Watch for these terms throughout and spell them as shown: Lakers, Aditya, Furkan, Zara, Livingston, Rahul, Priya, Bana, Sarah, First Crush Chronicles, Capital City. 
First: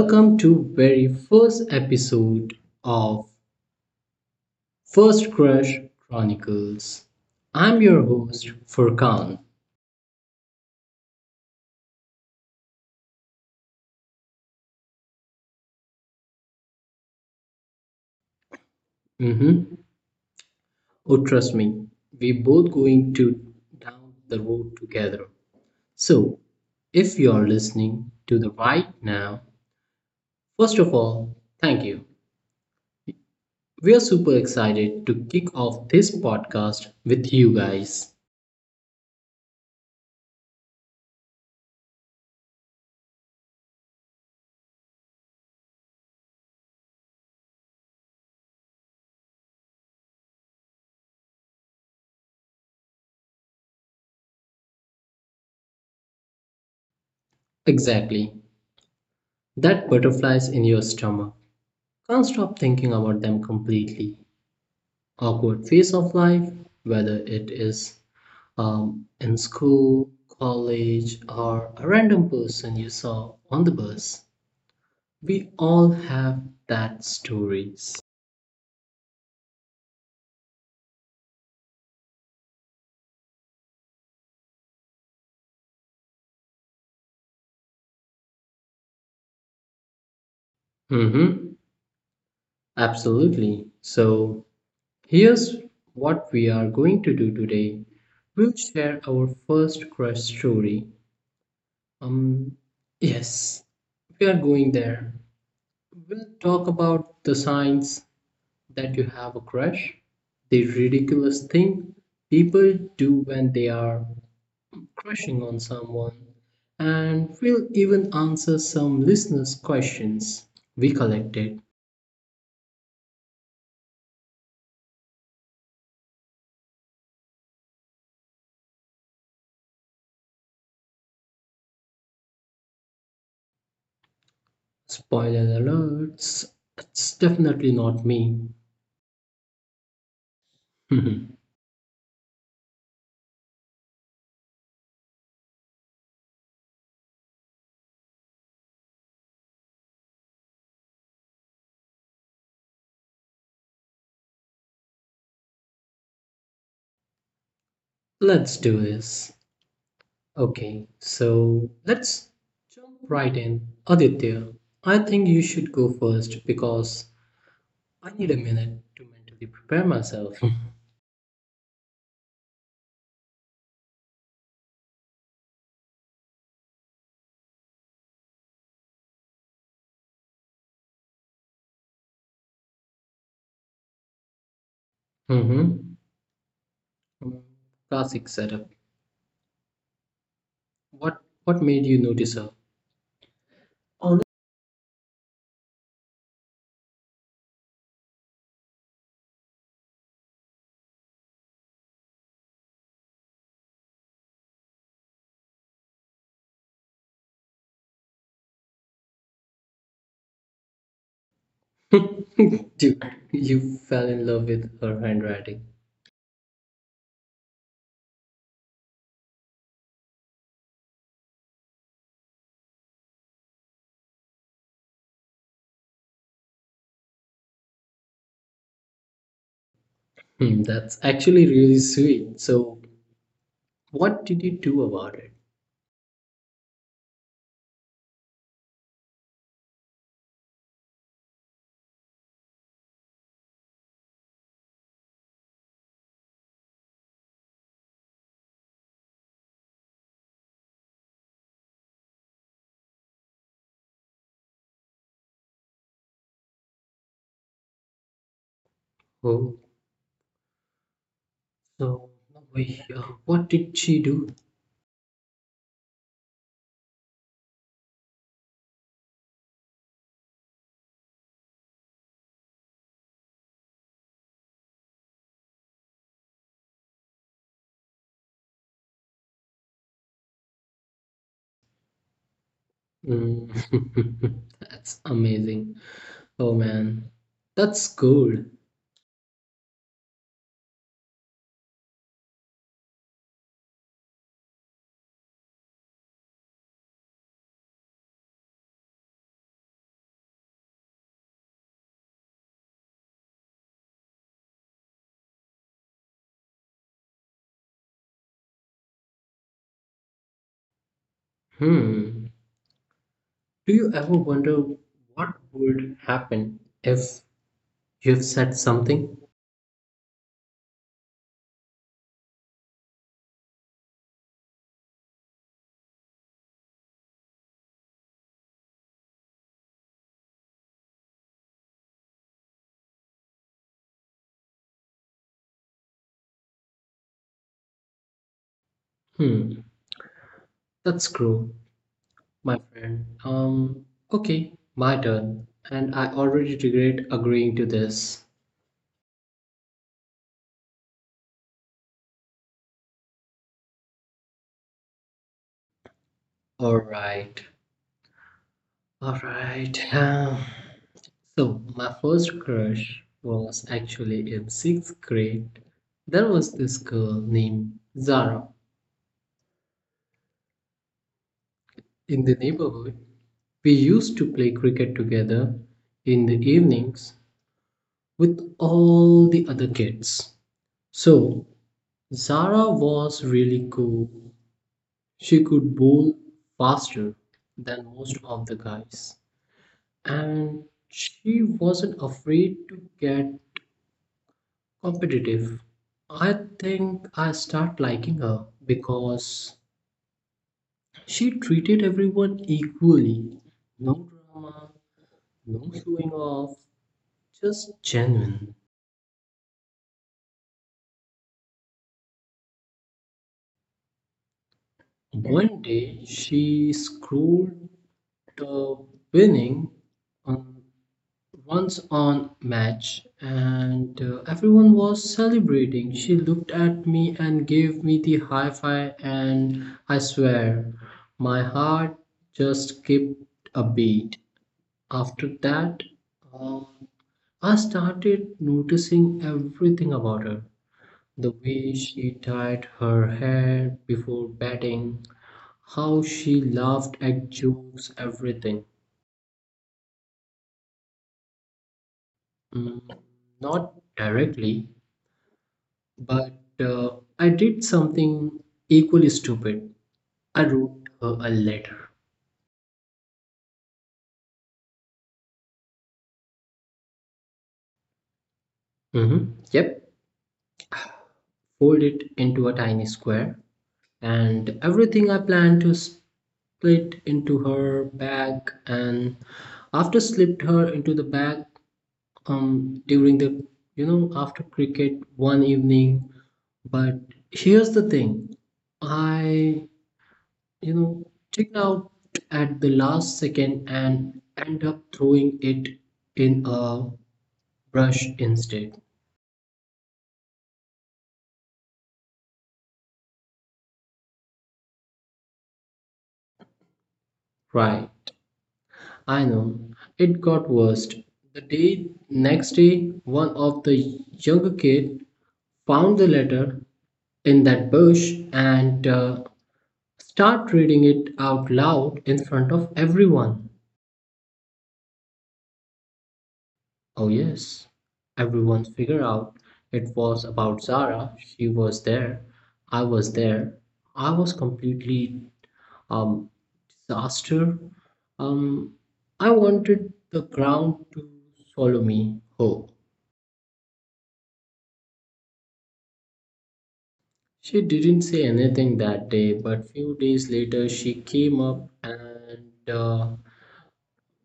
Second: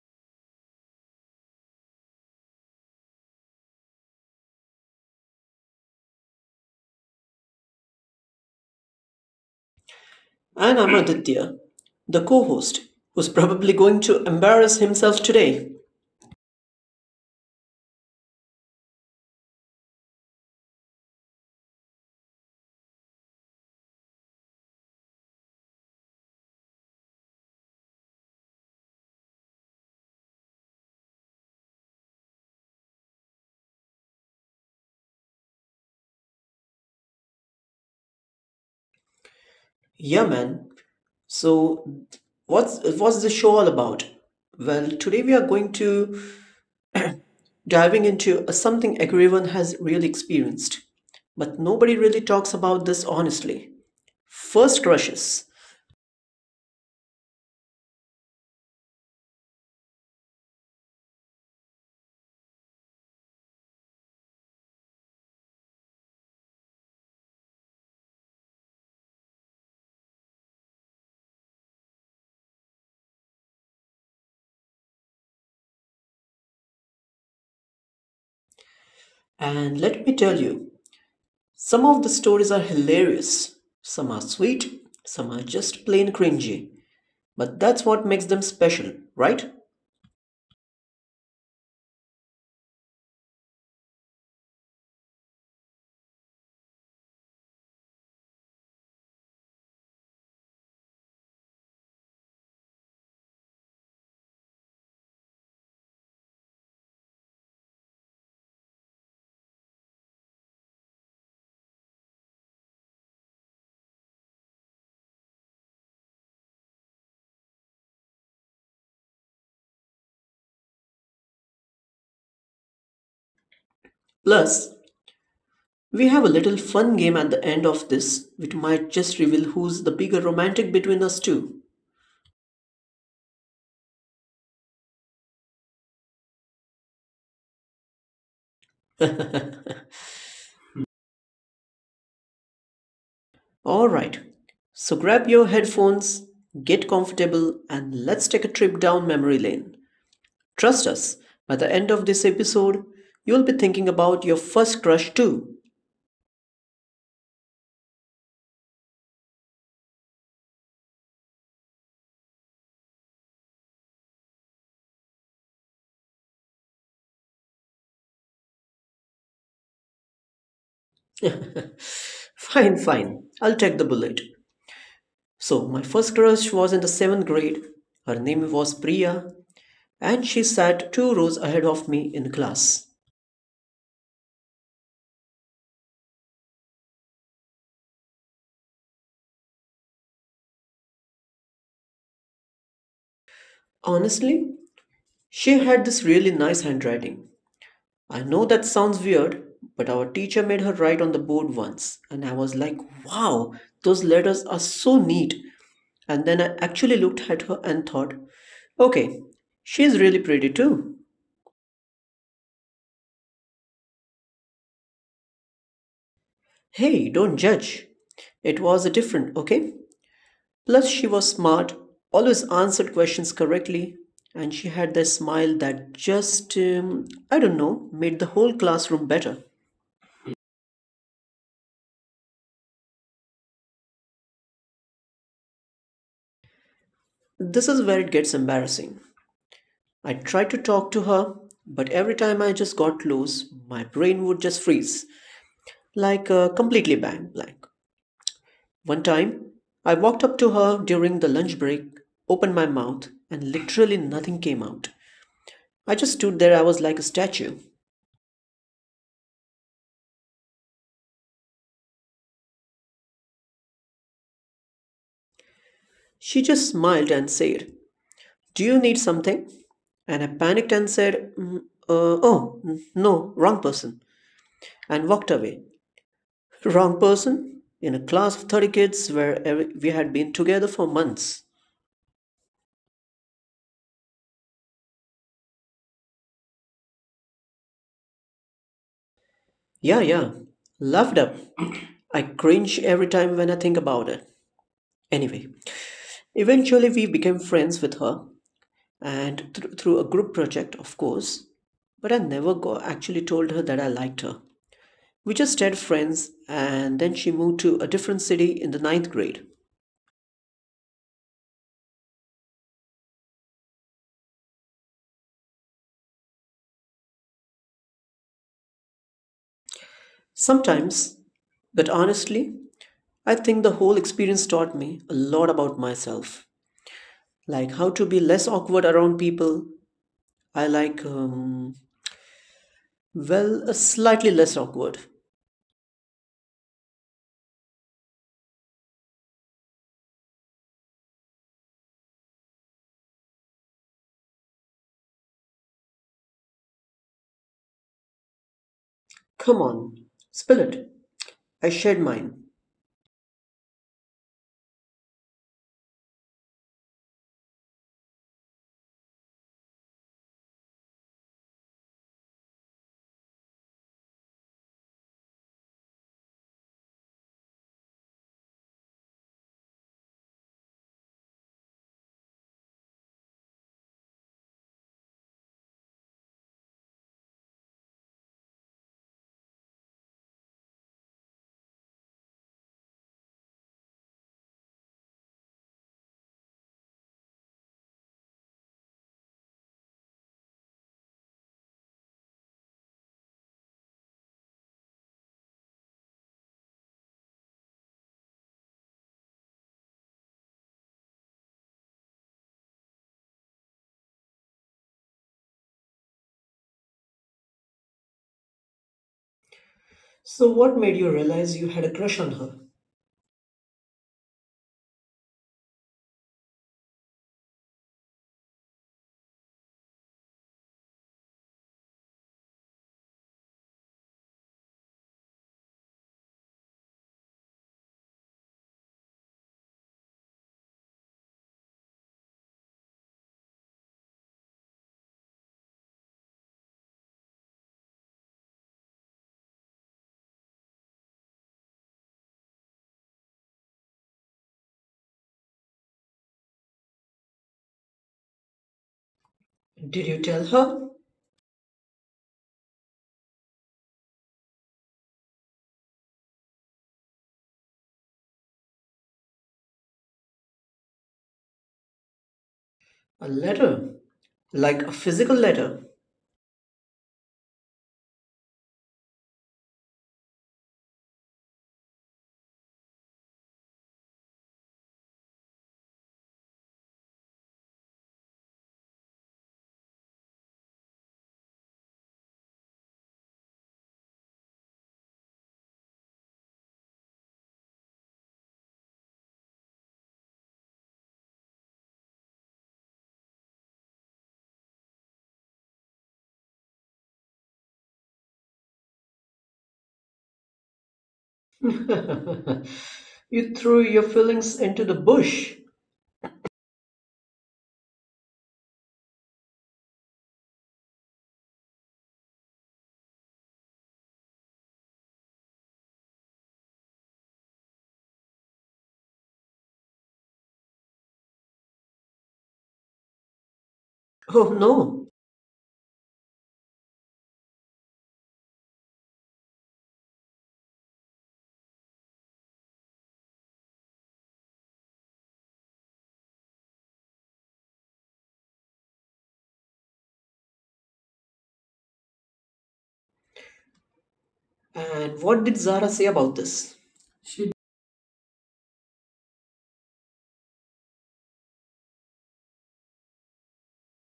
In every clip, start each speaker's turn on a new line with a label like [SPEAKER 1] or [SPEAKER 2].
[SPEAKER 1] Welcome to very first episode of First Crush Chronicles. I'm your host Furkan.
[SPEAKER 2] And I'm Aditya, the co host, who's probably going to embarrass himself today.
[SPEAKER 1] Mhm. Oh trust me, we both going to down the road together. So, if you are listening to the right now, first of all, thank you. We are super excited to kick off this podcast with you guys.
[SPEAKER 2] Yeah, man. So, what's the show all about? Well, today we are going to diving into a something everyone has really experienced, but nobody really talks about this honestly. First crushes.
[SPEAKER 1] Exactly. That butterflies in your stomach. Can't stop thinking about them completely. Awkward phase of life, whether it is in school, college, or a random person you saw on the bus. We all have that stories.
[SPEAKER 2] And let me tell you, some of the stories are hilarious, some are sweet, some are just plain cringy, but that's what makes them special, right?
[SPEAKER 1] Mm-hmm. Absolutely. So here's what we are going to do today. We'll share our first crush story. Um, yes, we are going there. We'll talk about the signs that you have a crush, the ridiculous thing people do when they are crushing on someone, and we'll even answer some listeners' questions we collected.
[SPEAKER 2] Plus, we have a little fun game at the end of this, which might just reveal who's the bigger romantic between us two.
[SPEAKER 1] Spoiler alerts, it's definitely not me.
[SPEAKER 2] Alright, so grab your headphones, get comfortable, and let's take a trip down memory lane. Trust us, by the end of this episode, you'll be thinking about your first crush too.
[SPEAKER 1] Let's do this. Okay, so let's jump right in. Aditya, I think you should go first because I need a minute to mentally prepare myself.
[SPEAKER 2] Fine, I'll take the bullet. So, my first crush was in the seventh grade. Her name was Priya, and she sat two rows ahead of me in class.
[SPEAKER 1] Mhm. mm Classic setup. What what made you notice her? Hon-
[SPEAKER 2] Honestly, she had this really nice handwriting. I know that sounds weird, but our teacher made her write on the board once, and I was like, wow, those letters are so neat. And then I actually looked at her and thought, okay, she's really pretty too.
[SPEAKER 1] Dude, you fell in love with her handwriting.
[SPEAKER 2] Hey, don't judge. It was a different, okay? Plus, she was smart, always answered questions correctly, and she had that smile that just, I don't know, made the whole classroom better.
[SPEAKER 1] Hmm, that's actually really sweet. So, what did you do about it?
[SPEAKER 2] This is where it gets embarrassing. I tried to talk to her, but every time I just got close, my brain would just freeze, like a completely bang blank. One time, I walked up to her during the lunch break, opened my mouth, and literally nothing came out. I just stood there, I was like a statue.
[SPEAKER 1] Oh, so we, what did she do?
[SPEAKER 2] She just smiled and said, "Do you need something?" And I panicked and said, Oh, no, wrong person," and walked away. Wrong person? In a class of 30 kids where every, we had been together for months.
[SPEAKER 1] Mm. That's amazing. Oh man, that's gold.
[SPEAKER 2] Yeah. Loved up. I cringe every time when I think about it. Anyway, eventually we became friends with her and through a group project, of course. But I never actually told her that I liked her. We just stayed friends and then she moved to a different city in the ninth grade.
[SPEAKER 1] Hmm. Do you ever wonder what would happen if you've said something?
[SPEAKER 2] Sometimes, but honestly, I think the whole experience taught me a lot about myself. Like how to be less awkward around people. I like, um, Slightly less awkward.
[SPEAKER 1] Hmm, that's cruel, my friend. Okay, my turn. And I already regret agreeing to this.
[SPEAKER 2] Come on, spill it. I shared mine.
[SPEAKER 1] Alright, alright. So, my first crush was actually in sixth grade. There was this girl named Zara in the neighborhood. We used to play cricket together in the evenings with all the other kids. So, Zara was really cool. She could bowl faster than most of the guys, and she wasn't afraid to get competitive. I think I start liking her because she treated everyone equally. No drama, no showing off, just genuine.
[SPEAKER 2] So, what made you realize you had a crush on her?
[SPEAKER 1] One day she scrolled the winning on once on match and everyone was celebrating, she looked at me and gave me the high five, and I swear my heart just skipped a beat. After that um, I started noticing everything about her, the way she tied her hair before batting, how she laughed at jokes, everything.
[SPEAKER 2] Did you tell her?
[SPEAKER 1] Mm, not directly. But uh, I did something equally stupid. I wrote her a letter.
[SPEAKER 2] A letter? Like a physical letter?
[SPEAKER 1] Mhm. Yep, fold it into a tiny square, and everything I planned to split into her bag, and after slipped her into the bag during the you know after cricket one evening. But here's the thing, I you know, checked out at the last second and end up throwing it in a brush instead.
[SPEAKER 2] You threw your feelings into the bush.
[SPEAKER 1] Right. I know. It got worse. The day next day, one of the younger kid found the letter in that bush and start reading it out loud in front of everyone.
[SPEAKER 2] Oh no.
[SPEAKER 1] Oh, yes. Everyone figured out it was about Zara. She was there. I was there. I was completely um disaster. Um, I wanted the ground to swallow me whole.
[SPEAKER 2] And what did Zara say about this?
[SPEAKER 1] She didn't say anything that day, but few days later she came up and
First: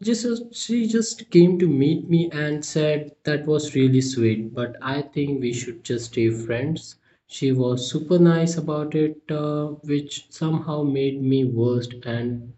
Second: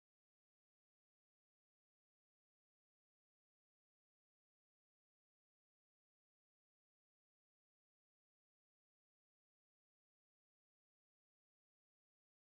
[SPEAKER 1] just she just came to meet me and said that was really sweet, but I think we should just stay friends. She was super nice about it, which somehow made me worst and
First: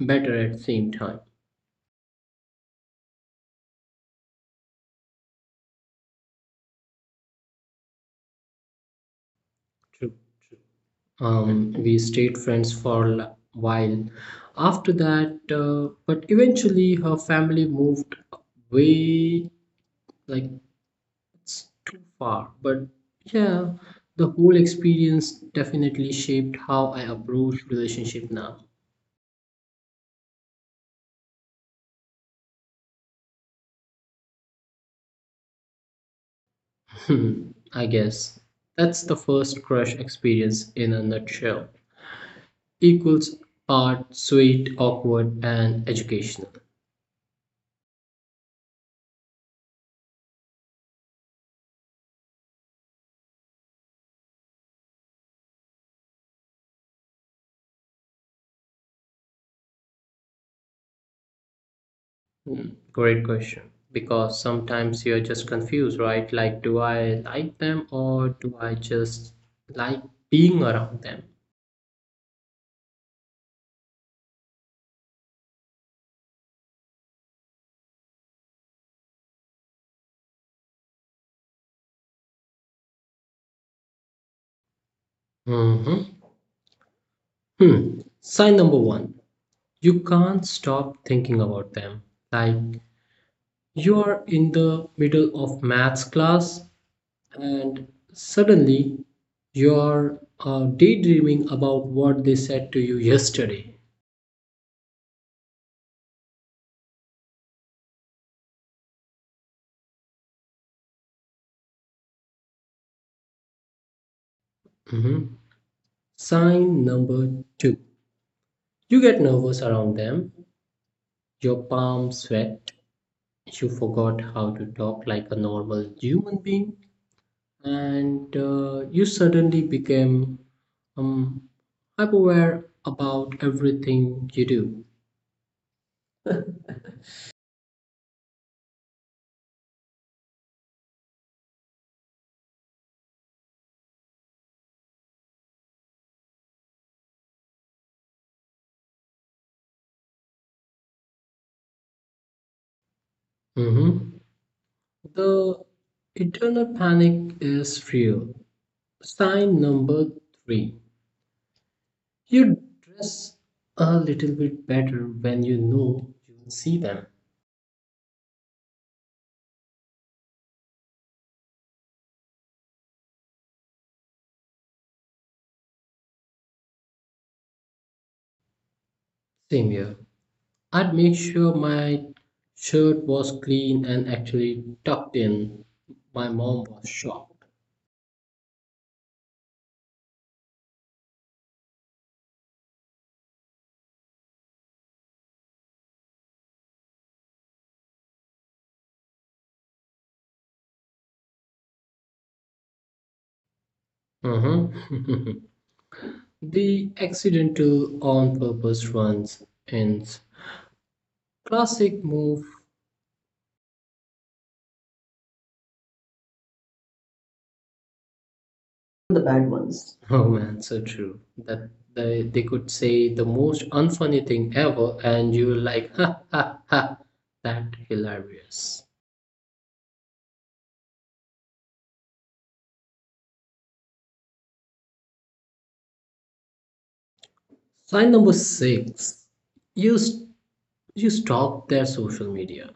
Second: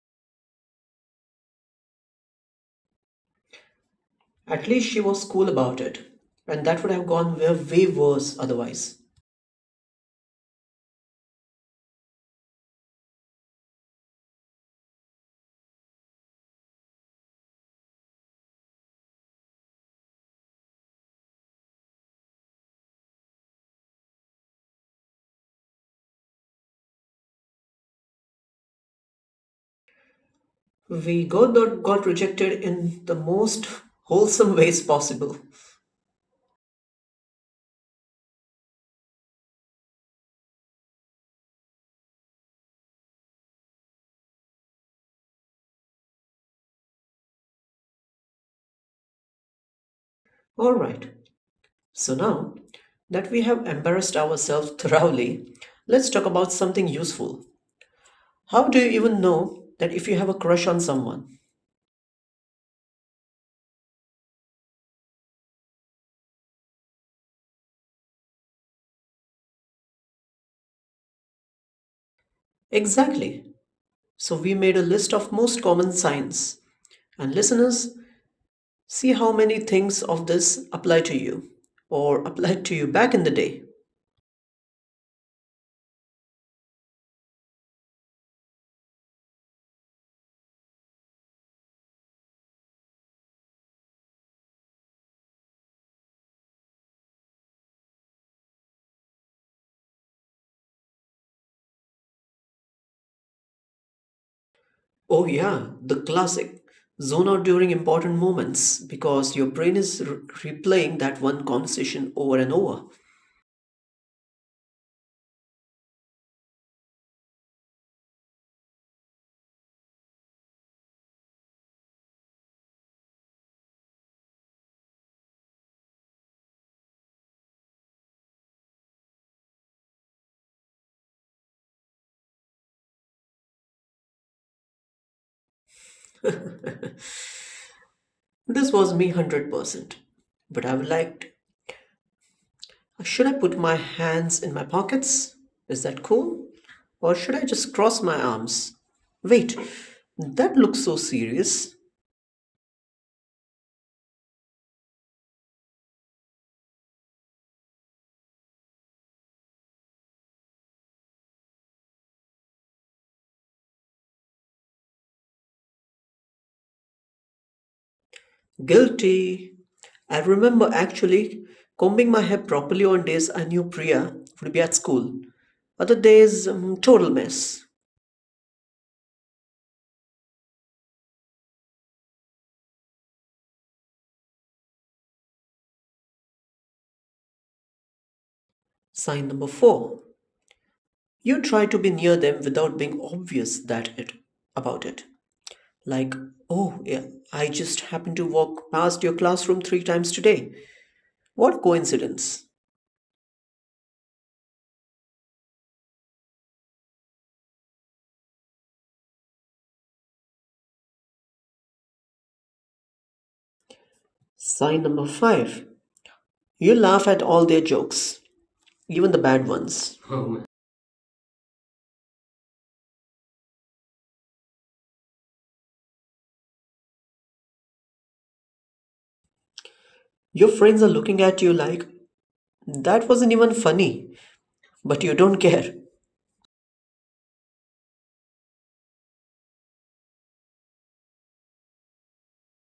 [SPEAKER 1] better at the same time.
[SPEAKER 2] At least she was cool about it. And that would have gone where way worse otherwise.
[SPEAKER 1] True. We stayed friends for a while after that, but eventually her family moved way, like, it's too far. But yeah, the whole experience definitely shaped how I approach relationship now.
[SPEAKER 2] We got rejected in the most wholesome ways possible.
[SPEAKER 1] Hmm, I guess that's the first crush experience in a nutshell. Equals part sweet, awkward, and educational.
[SPEAKER 2] Alright, so now that we have embarrassed ourselves thoroughly, let's talk about something useful. How do you even know that if you have a crush on someone?
[SPEAKER 1] Hmm, great question. Because sometimes you're just confused, right? Like, do I like them or do I just like being around them?
[SPEAKER 2] Exactly. So we made a list of most common signs. And listeners, see how many things of this apply to you or applied to you back in the day.
[SPEAKER 1] hmm Hmm. Sign number one, you can't stop thinking about them. Like you are in the middle of maths class and suddenly you're daydreaming about what they said to you yesterday.
[SPEAKER 2] Oh yeah, the classic. Zone out during important moments because your brain is replaying that one conversation over and over.
[SPEAKER 1] Mhm. Sign number two. You get nervous around them, your palms sweat, you forgot how to talk like a normal human being, and you suddenly became um, aware about everything you do.
[SPEAKER 2] This was me 100%. But I would like, should I put my hands in my pockets? Is that cool? Or should I just cross my arms? Wait, that looks so serious.
[SPEAKER 1] Mhm. The eternal panic is real. Sign number three. You dress a little bit better when you know you'll see them.
[SPEAKER 2] Guilty. I remember actually combing my hair properly on days I knew Priya would be at school. Other days, total mess.
[SPEAKER 1] Same here. I'd make sure my shirt was clean and actually tucked in. My mom was shocked.
[SPEAKER 2] Sign number four. You try to be near them without being obvious that it about it. Like, oh yeah, I just happened to walk past your classroom three times today. What coincidence?
[SPEAKER 1] Mhm. The accidental on purpose runs ends. Classic move.
[SPEAKER 2] Sign number five. You laugh at all their jokes, even the bad ones.
[SPEAKER 1] Oh man, so true. That they could say the most unfunny thing ever, and you were like, ha ha ha, that hilarious.
[SPEAKER 2] Your friends are looking at you like, that wasn't even funny, but you don't care.
[SPEAKER 1] Sign number six, use you stalk their social media,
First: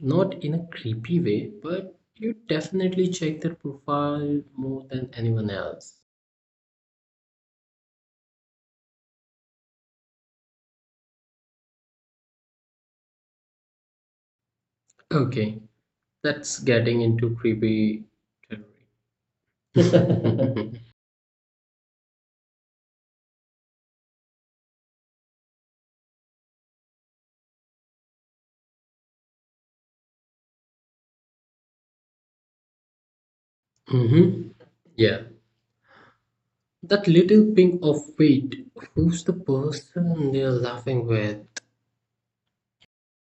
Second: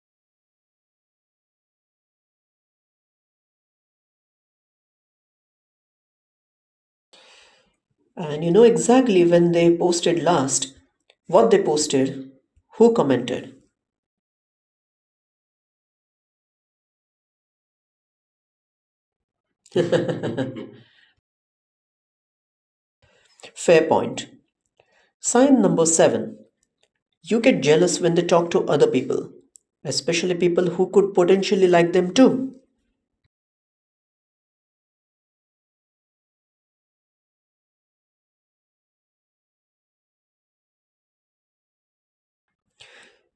[SPEAKER 1] not in a creepy way, but you definitely check their profile more than anyone else.
[SPEAKER 2] And you know exactly when they posted last, what they posted, who commented.
[SPEAKER 1] Okay, that's getting into creepy territory.
[SPEAKER 2] Fair point. Sign number seven. You get jealous when they talk to other people, especially people who could potentially like them too.
[SPEAKER 1] hmm Yeah, that little ping of wait, who's the person they're laughing with?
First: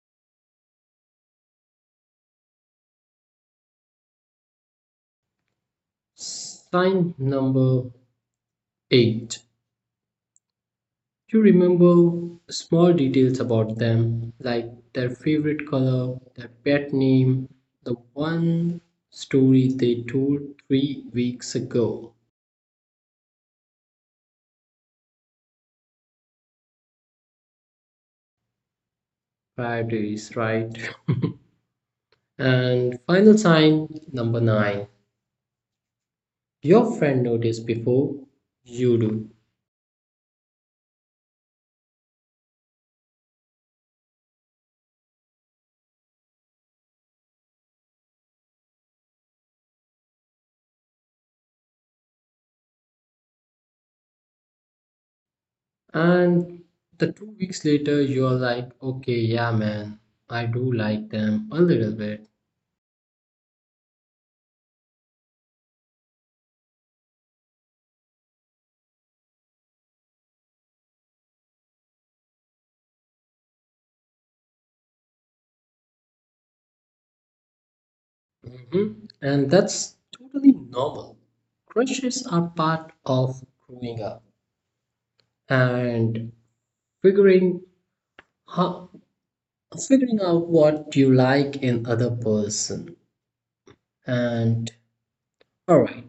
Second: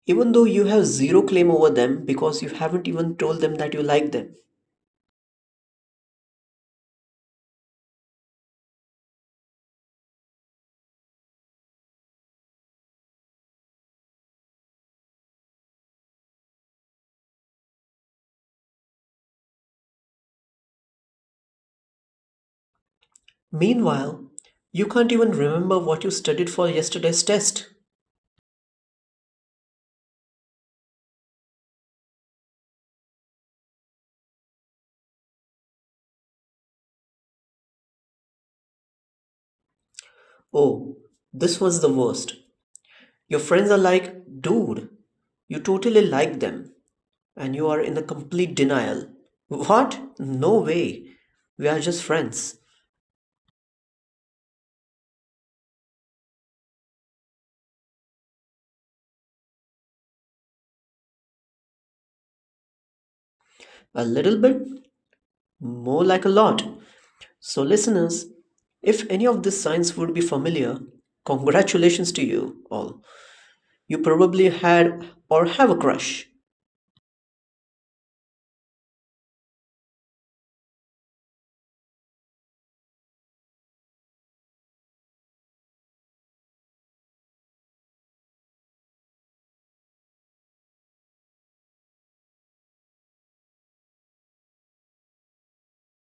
[SPEAKER 2] Even though you have zero claim over them because you haven't even told them that you like them.
[SPEAKER 1] Sign number eight. You remember small details about them, like their favorite color, their pet name, the one story they told 3 weeks ago.
[SPEAKER 2] Meanwhile, you can't even remember what you studied for yesterday's test.
[SPEAKER 1] Priorities, right? And final sign number nine. Your friend noticed before you do.
[SPEAKER 2] Oh, this was the worst. Your friends are like, dude, you totally like them, and you are in a complete denial. What? No way. We are just friends.
[SPEAKER 1] And the 2 weeks later, you're like, okay, yeah, man, I do like them a little bit.
[SPEAKER 2] A little bit, more like a lot. So, listeners, if any of these signs would be familiar, congratulations to you all. You probably had or have a crush.
[SPEAKER 1] hmm And that's totally normal. Crushes are part of growing up and figuring how, figuring out what you like in other person. And all right,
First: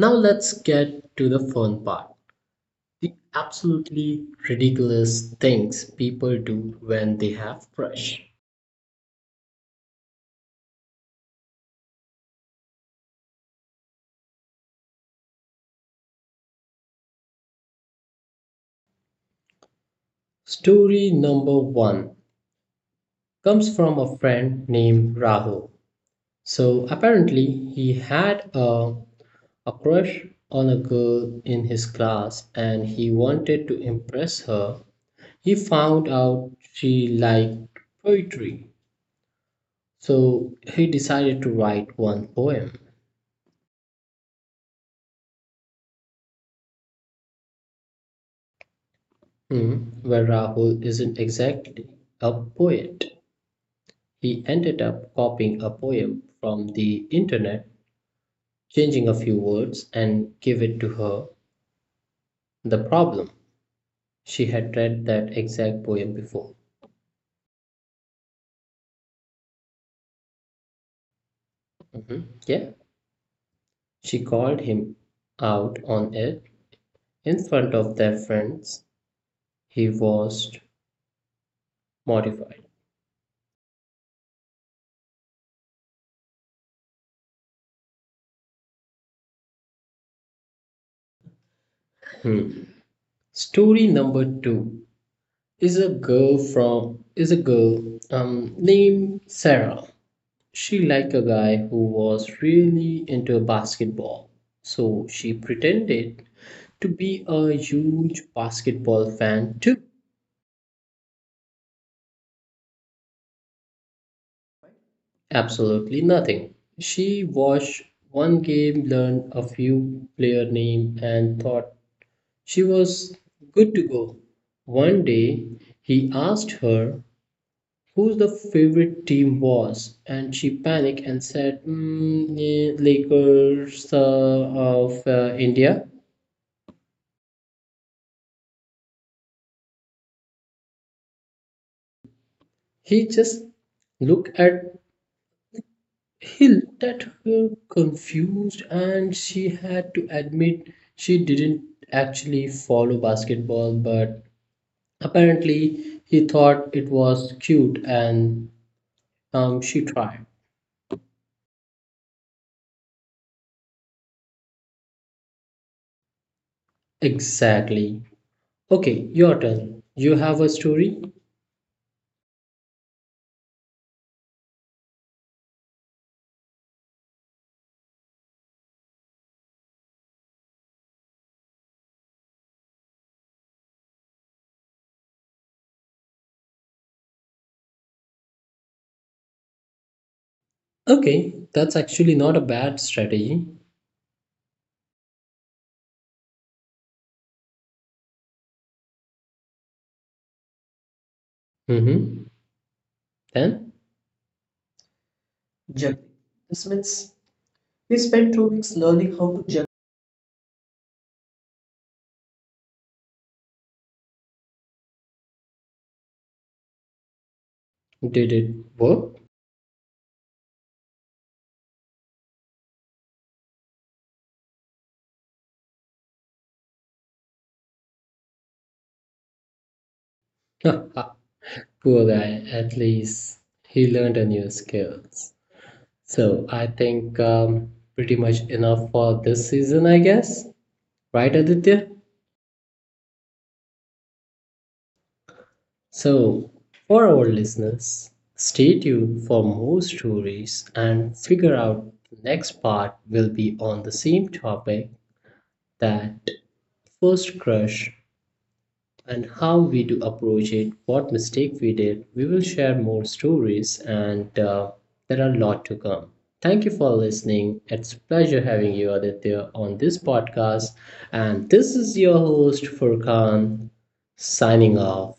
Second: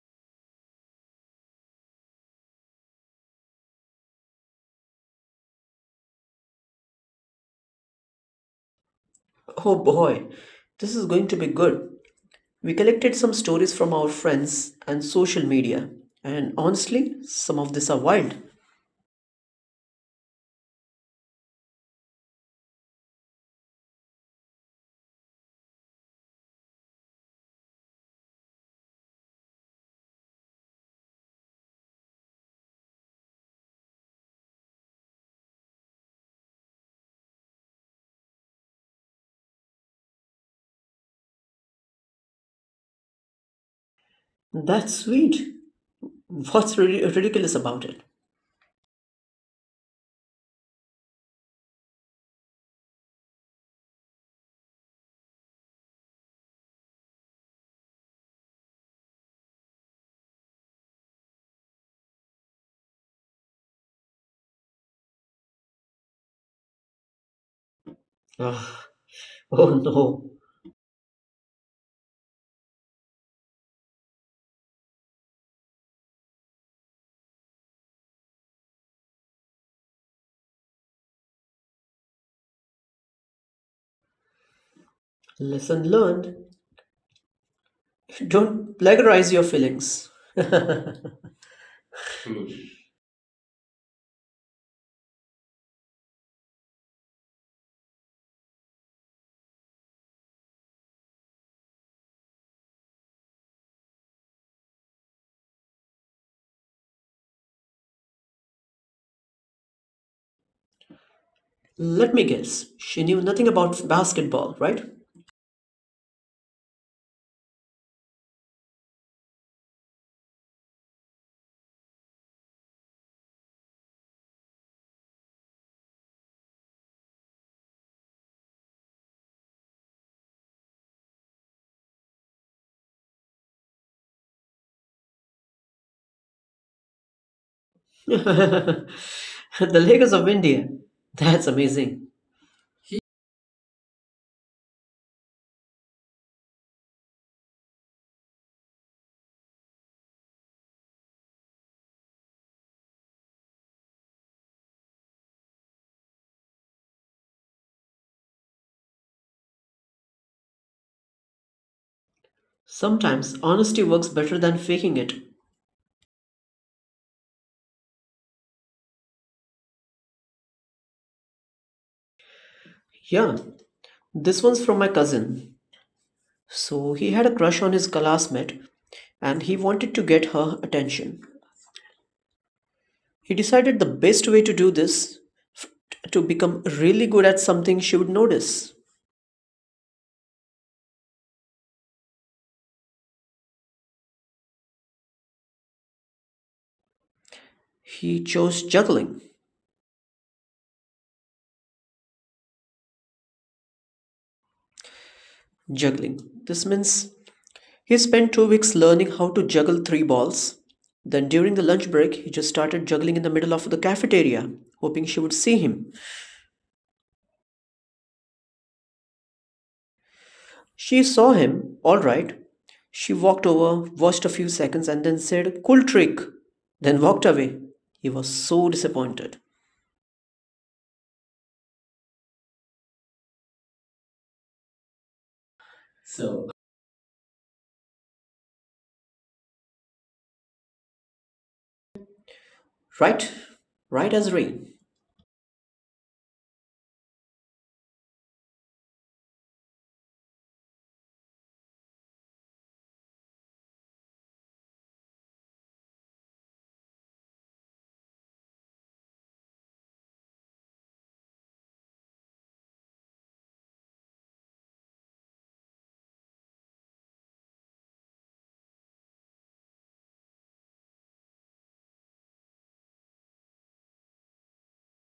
[SPEAKER 1] now let's get to the fun part. The absolutely ridiculous things people do when they have crush.
[SPEAKER 2] Oh boy, this is going to be good. We collected some stories from our friends and social media, and honestly, some of these are wild.
[SPEAKER 1] Story number one comes from a friend named Rahul. So apparently he had a crush on a girl in his class and he wanted to impress her. He found out she liked poetry. So he decided to write one poem.
[SPEAKER 2] That's sweet. What's really ridiculous about it?
[SPEAKER 1] Hmm, where Rahul isn't exactly a poet. He ended up copying a poem from the internet, changing a few words, and gave it to her. The problem. She had read that exact poem before.
[SPEAKER 2] Ugh. Oh no.
[SPEAKER 1] Mhm. Yeah. She called him out on it in front of their friends. He was mortified.
[SPEAKER 2] Lesson learned. Don't plagiarize your feelings. Let
[SPEAKER 1] Hmm. Story number two is a girl named Sarah. She liked a guy who was really into basketball. So she pretended to be a huge basketball fan too.
[SPEAKER 2] me guess. She knew nothing about basketball, right?
[SPEAKER 1] Absolutely nothing. She watched one game, learned a few player name, and thought she was good to go. One day, he asked her who the favorite team was, and she panicked and said, "Lakers of India."
[SPEAKER 2] The Lakers of India. That's amazing.
[SPEAKER 1] He just looked at He looked at her confused, and she had to admit she didn't actually follow basketball, but apparently he thought it was cute and she tried.
[SPEAKER 2] Sometimes honesty works better than faking it.
[SPEAKER 1] Exactly. Okay, your turn. You have a story?
[SPEAKER 2] Yeah, this one's from my cousin. So he had a crush on his classmate and he wanted to get her attention. He decided the best way to do this to become really good at something she would notice.
[SPEAKER 1] Okay, that's actually not a bad strategy.
[SPEAKER 2] He chose juggling.
[SPEAKER 1] Mm-hmm. Then, juggling.
[SPEAKER 2] Juggling.
[SPEAKER 1] This
[SPEAKER 2] This
[SPEAKER 1] means
[SPEAKER 2] means
[SPEAKER 1] we
[SPEAKER 2] he
[SPEAKER 1] spent
[SPEAKER 2] spent
[SPEAKER 1] two
[SPEAKER 2] 2
[SPEAKER 1] weeks
[SPEAKER 2] weeks learning
[SPEAKER 1] learning
[SPEAKER 2] how
[SPEAKER 1] how to
[SPEAKER 2] to
[SPEAKER 1] juggle.
[SPEAKER 2] juggle 3 balls. Then during the lunch break, he just started juggling in the middle of the cafeteria, hoping she would see him.
[SPEAKER 1] Did it work?
[SPEAKER 2] She saw him, all right. She walked over, watched a few seconds, and then said, "Cool trick," then walked away. He was so disappointed.
[SPEAKER 1] Poor guy, at least he learned a new skills. So
[SPEAKER 2] So
[SPEAKER 1] I think pretty much enough for this season, I guess. Right, Aditya?
[SPEAKER 2] right, right as rain.
[SPEAKER 1] So, for our listeners, stay tuned for more stories and figure out the next part will be on the same topic, that first crush and how we do approach it, what mistake we did. We will share more stories, and there are a lot to come. Thank you for listening. It's a pleasure having you, Aditya, on this podcast. And this is your host, Furkan, signing off.